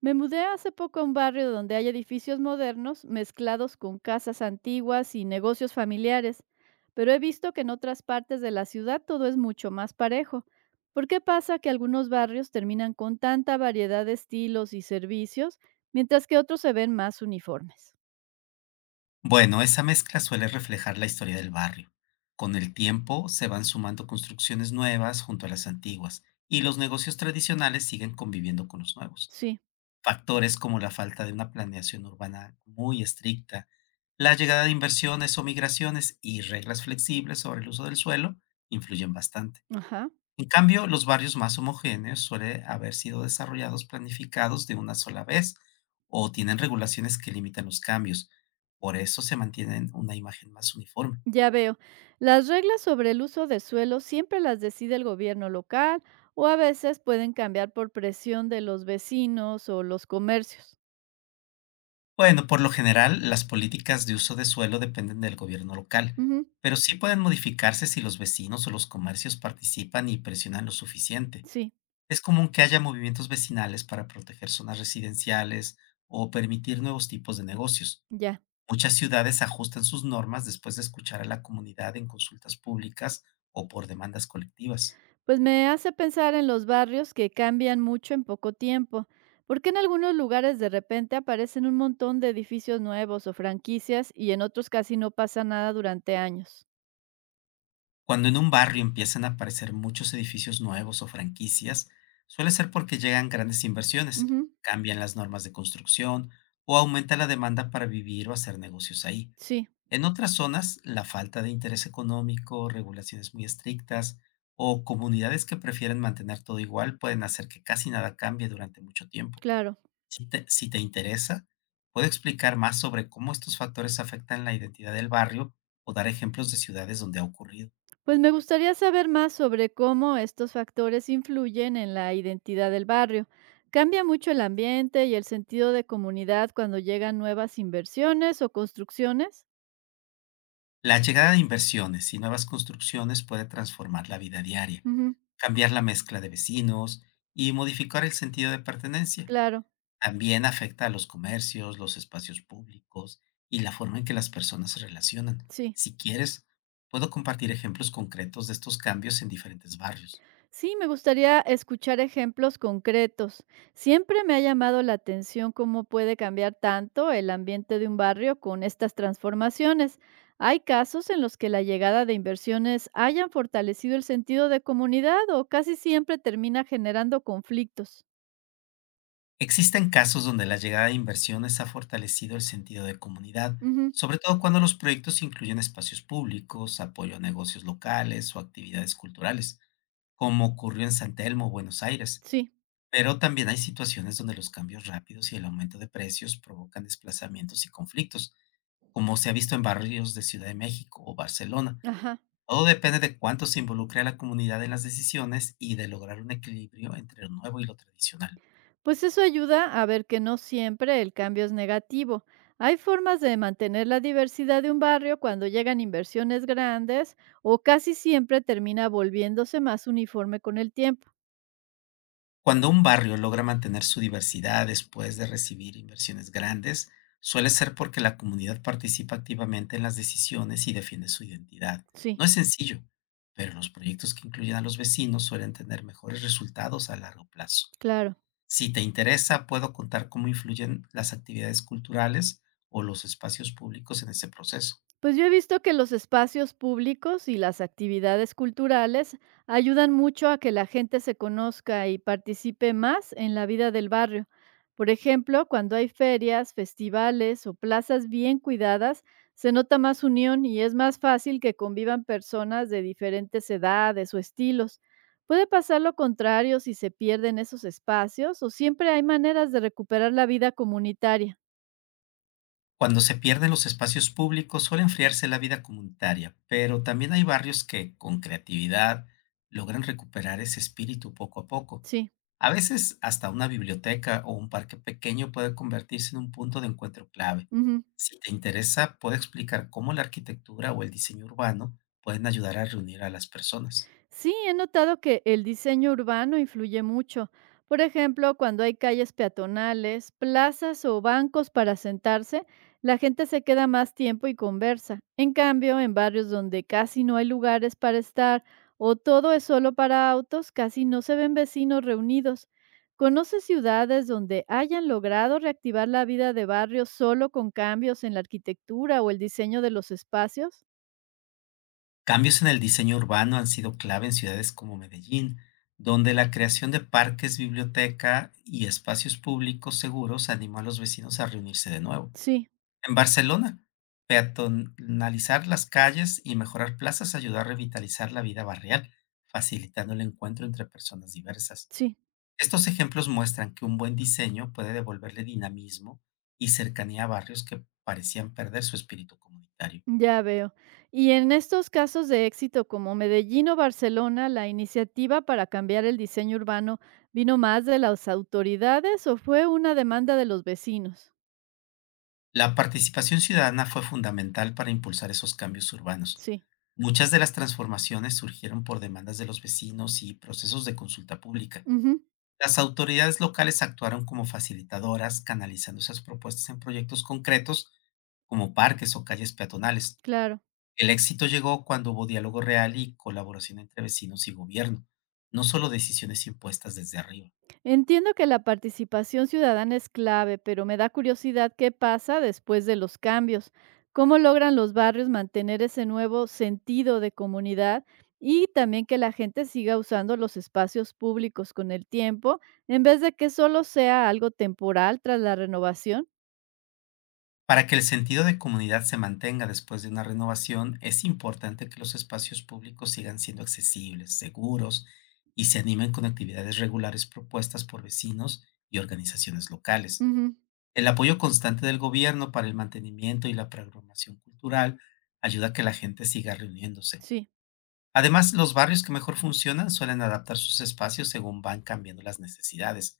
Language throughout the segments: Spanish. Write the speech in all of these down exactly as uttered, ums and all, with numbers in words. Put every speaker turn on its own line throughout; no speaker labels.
Me mudé hace poco a un barrio donde hay edificios modernos mezclados con casas antiguas y negocios familiares, pero he visto que en otras partes de la ciudad todo es mucho más parejo. ¿Por qué pasa que algunos barrios terminan con tanta variedad de estilos y servicios, mientras que otros se ven más uniformes?
Bueno, esa mezcla suele reflejar la historia del barrio. Con el tiempo se van sumando construcciones nuevas junto a las antiguas y los negocios tradicionales siguen conviviendo con los nuevos.
Sí,
Factores como la falta de una planeación urbana muy estricta, la llegada de inversiones o migraciones y reglas flexibles sobre el uso del suelo influyen bastante.
ajá,
En cambio, los barrios más homogéneos suelen haber sido desarrollados planificados de una sola vez o tienen regulaciones que limitan los cambios. Por eso se mantienen una imagen más uniforme.
ya veo. Las reglas sobre el uso de suelo siempre las decide el gobierno local o a veces pueden cambiar por presión de los vecinos o los comercios.
Bueno, por lo general, las políticas de uso de suelo dependen del gobierno local,
Ujú.
pero sí pueden modificarse si los vecinos o los comercios participan y presionan lo suficiente.
Sí,
Es común que haya movimientos vecinales para proteger zonas residenciales o permitir nuevos tipos de negocios.
ya.
Muchas ciudades ajustan sus normas después de escuchar a la comunidad en consultas públicas o por demandas colectivas.
Pues me hace pensar en los barrios que cambian mucho en poco tiempo. ¿Por qué en algunos lugares de repente aparecen un montón de edificios nuevos o franquicias y en otros casi no pasa nada durante años?
Cuando en un barrio empiezan a aparecer muchos edificios nuevos o franquicias, suele ser porque llegan grandes inversiones,
Ujú,
cambian las normas de construcción o aumenta la demanda para vivir o hacer negocios ahí.
sí,
En otras zonas, la falta de interés económico, regulaciones muy estrictas o comunidades que prefieren mantener todo igual pueden hacer que casi nada cambie durante mucho tiempo.
claro.
Si te, si te interesa, puedo explicar más sobre cómo estos factores afectan la identidad del barrio o dar ejemplos de ciudades donde ha ocurrido.
Pues me gustaría saber más sobre cómo estos factores influyen en la identidad del barrio. ¿Cambia mucho el ambiente y el sentido de comunidad cuando llegan nuevas inversiones o construcciones?
La llegada de inversiones y nuevas construcciones puede transformar la vida diaria,
Ujú,
cambiar la mezcla de vecinos y modificar el sentido de pertenencia.
claro,
También afecta a los comercios, los espacios públicos y la forma en que las personas se relacionan.
sí.
Si quieres, puedo compartir ejemplos concretos de estos cambios en diferentes barrios.
Sí, me gustaría escuchar ejemplos concretos. Siempre me ha llamado la atención cómo puede cambiar tanto el ambiente de un barrio con estas transformaciones. ¿Hay casos en los que la llegada de inversiones hayan fortalecido el sentido de comunidad o casi siempre termina generando conflictos?
Existen casos donde la llegada de inversiones ha fortalecido el sentido de comunidad,
Ujú,
sobre todo cuando los proyectos incluyen espacios públicos, apoyo a negocios locales o actividades culturales, como ocurrió en San Telmo, Buenos Aires.
sí,
Pero también hay situaciones donde los cambios rápidos y el aumento de precios provocan desplazamientos y conflictos, como se ha visto en barrios de Ciudad de México o Barcelona.
ajá.
Todo depende de cuánto se involucre a la comunidad en las decisiones y de lograr un equilibrio entre lo nuevo y lo tradicional.
Pues eso ayuda a ver que no siempre el cambio es negativo. Hay formas de mantener la diversidad de un barrio cuando llegan inversiones grandes o casi siempre termina volviéndose más uniforme con el tiempo.
Cuando un barrio logra mantener su diversidad después de recibir inversiones grandes, suele ser porque la comunidad participa activamente en las decisiones y defiende su identidad.
Sí,
No es sencillo, pero los proyectos que incluyen a los vecinos suelen tener mejores resultados a largo plazo.
claro.
Si te interesa, puedo contar cómo influyen las actividades culturales o los espacios públicos en ese proceso.
Pues yo he visto que los espacios públicos y las actividades culturales ayudan mucho a que la gente se conozca y participe más en la vida del barrio. Por ejemplo, cuando hay ferias, festivales o plazas bien cuidadas, se nota más unión y es más fácil que convivan personas de diferentes edades o estilos. Puede pasar lo contrario si se pierden esos espacios o siempre hay maneras de recuperar la vida comunitaria.
Cuando se pierden los espacios públicos suele enfriarse la vida comunitaria, pero también hay barrios que, con creatividad, logran recuperar ese espíritu poco a poco.
Sí.
A veces hasta una biblioteca o un parque pequeño puede convertirse en un punto de encuentro clave.
Ujú.
Si te interesa, puedo explicar cómo la arquitectura o el diseño urbano pueden ayudar a reunir a las personas.
Sí, he notado que el diseño urbano influye mucho. Por ejemplo, cuando hay calles peatonales, plazas o bancos para sentarse, la gente se queda más tiempo y conversa. En cambio, en barrios donde casi no hay lugares para estar o todo es solo para autos, casi no se ven vecinos reunidos. ¿Conoce ciudades donde hayan logrado reactivar la vida de barrio solo con cambios en la arquitectura o el diseño de los espacios?
Cambios en el diseño urbano han sido clave en ciudades como Medellín, donde la creación de parques, biblioteca y espacios públicos seguros animó a los vecinos a reunirse de nuevo.
Sí,
En Barcelona, peatonalizar las calles y mejorar plazas ayudó a revitalizar la vida barrial, facilitando el encuentro entre personas diversas.
sí.
Estos ejemplos muestran que un buen diseño puede devolverle dinamismo y cercanía a barrios que parecían perder su espíritu comunitario.
Ya veo. Y en estos casos de éxito como Medellín o Barcelona, ¿la iniciativa para cambiar el diseño urbano vino más de las autoridades o fue una demanda de los vecinos?
La participación ciudadana fue fundamental para impulsar esos cambios urbanos.
Sí.
Muchas de las transformaciones surgieron por demandas de los vecinos y procesos de consulta pública.
Ujú,
Las autoridades locales actuaron como facilitadoras, canalizando esas propuestas en proyectos concretos como parques o calles peatonales.
claro.
El éxito llegó cuando hubo diálogo real y colaboración entre vecinos y gobierno, no solo decisiones impuestas desde arriba.
Entiendo que la participación ciudadana es clave, pero me da curiosidad qué pasa después de los cambios. ¿Cómo logran los barrios mantener ese nuevo sentido de comunidad y también que la gente siga usando los espacios públicos con el tiempo en vez de que solo sea algo temporal tras la renovación?
Para que el sentido de comunidad se mantenga después de una renovación, es importante que los espacios públicos sigan siendo accesibles, seguros y se animen con actividades regulares propuestas por vecinos y organizaciones locales.
Ujú,
El apoyo constante del gobierno para el mantenimiento y la programación cultural ayuda a que la gente siga reuniéndose.
sí.
Además, los barrios que mejor funcionan suelen adaptar sus espacios según van cambiando las necesidades,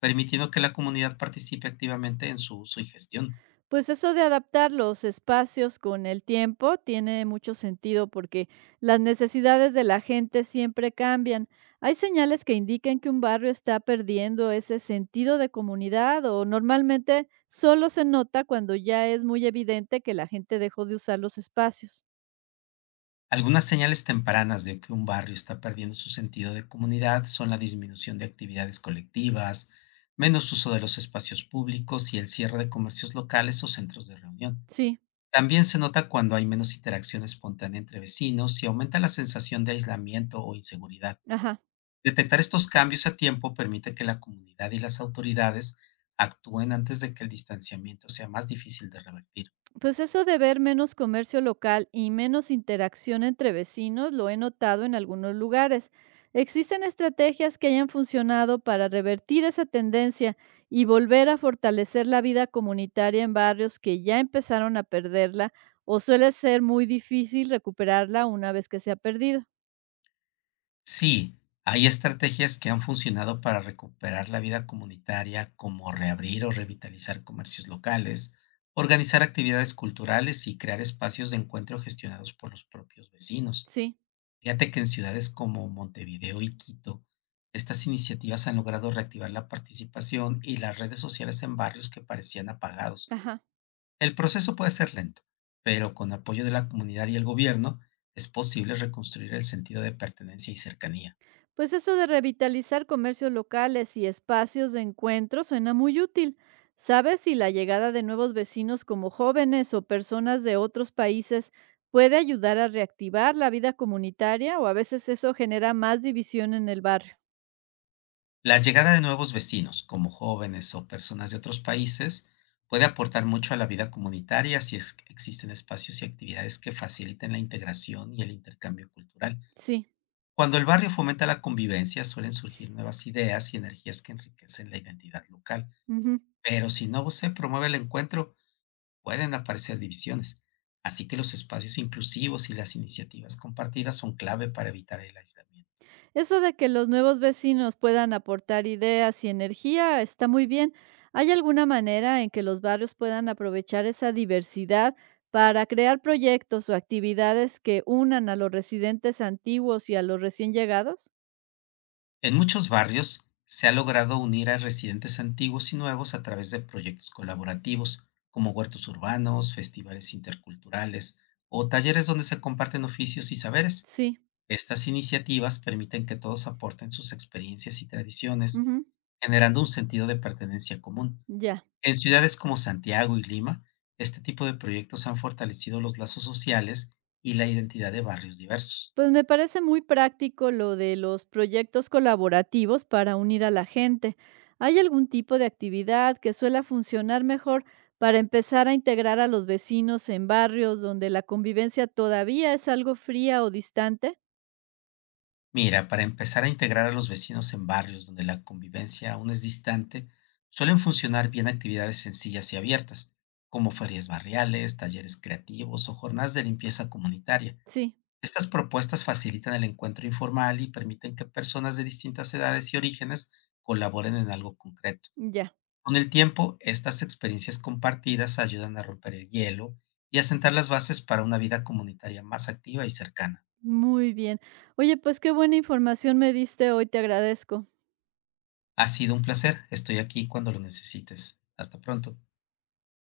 permitiendo que la comunidad participe activamente en su uso y gestión.
Pues eso de adaptar los espacios con el tiempo tiene mucho sentido porque las necesidades de la gente siempre cambian. ¿Hay señales que indiquen que un barrio está perdiendo ese sentido de comunidad o normalmente solo se nota cuando ya es muy evidente que la gente dejó de usar los espacios?
Algunas señales tempranas de que un barrio está perdiendo su sentido de comunidad son la disminución de actividades colectivas, menos uso de los espacios públicos y el cierre de comercios locales o centros de reunión.
Sí,
También se nota cuando hay menos interacción espontánea entre vecinos y aumenta la sensación de aislamiento o inseguridad.
ajá.
Detectar estos cambios a tiempo permite que la comunidad y las autoridades actúen antes de que el distanciamiento sea más difícil de revertir.
Pues eso de ver menos comercio local y menos interacción entre vecinos lo he notado en algunos lugares. ¿Existen estrategias que hayan funcionado para revertir esa tendencia y volver a fortalecer la vida comunitaria en barrios que ya empezaron a perderla o suele ser muy difícil recuperarla una vez que se ha perdido?
Sí, hay estrategias que han funcionado para recuperar la vida comunitaria, como reabrir o revitalizar comercios locales, organizar actividades culturales y crear espacios de encuentro gestionados por los propios vecinos.
Sí,
Fíjate que en ciudades como Montevideo y Quito, estas iniciativas han logrado reactivar la participación y las redes sociales en barrios que parecían apagados.
ajá.
El proceso puede ser lento, pero con apoyo de la comunidad y el gobierno es posible reconstruir el sentido de pertenencia y cercanía.
Pues eso de revitalizar comercios locales y espacios de encuentro suena muy útil. ¿Sabes si la llegada de nuevos vecinos como jóvenes o personas de otros países puede ayudar a reactivar la vida comunitaria o a veces eso genera más división en el barrio?
La llegada de nuevos vecinos, como jóvenes o personas de otros países, puede aportar mucho a la vida comunitaria si es que existen espacios y actividades que faciliten la integración y el intercambio cultural.
Sí.
Cuando el barrio fomenta la convivencia, suelen surgir nuevas ideas y energías que enriquecen la identidad local.
Ujú.
Pero si no se promueve el encuentro, pueden aparecer divisiones. Así que los espacios inclusivos y las iniciativas compartidas son clave para evitar el aislamiento.
Eso de que los nuevos vecinos puedan aportar ideas y energía está muy bien. ¿Hay alguna manera en que los barrios puedan aprovechar esa diversidad para crear proyectos o actividades que unan a los residentes antiguos y a los recién llegados?
En muchos barrios se ha logrado unir a residentes antiguos y nuevos a través de proyectos colaborativos, como huertos urbanos, festivales interculturales o talleres donde se comparten oficios y saberes.
Sí,
Estas iniciativas permiten que todos aporten sus experiencias y tradiciones,
ujú,
generando un sentido de pertenencia común.
ya.
En ciudades como Santiago y Lima, este tipo de proyectos han fortalecido los lazos sociales y la identidad de barrios diversos.
Pues me parece muy práctico lo de los proyectos colaborativos para unir a la gente. ¿Hay algún tipo de actividad que suela funcionar mejor para empezar a integrar a los vecinos en barrios donde la convivencia todavía es algo fría o distante?
Mira, para empezar a integrar a los vecinos en barrios donde la convivencia aún es distante, suelen funcionar bien actividades sencillas y abiertas, como ferias barriales, talleres creativos o jornadas de limpieza comunitaria.
Sí,
Estas propuestas facilitan el encuentro informal y permiten que personas de distintas edades y orígenes colaboren en algo concreto.
ya,
Con el tiempo, estas experiencias compartidas ayudan a romper el hielo y a sentar las bases para una vida comunitaria más activa y cercana.
muy bien. Oye, pues qué buena información me diste hoy, te agradezco.
Ha sido un placer. Estoy aquí cuando lo necesites. Hasta pronto.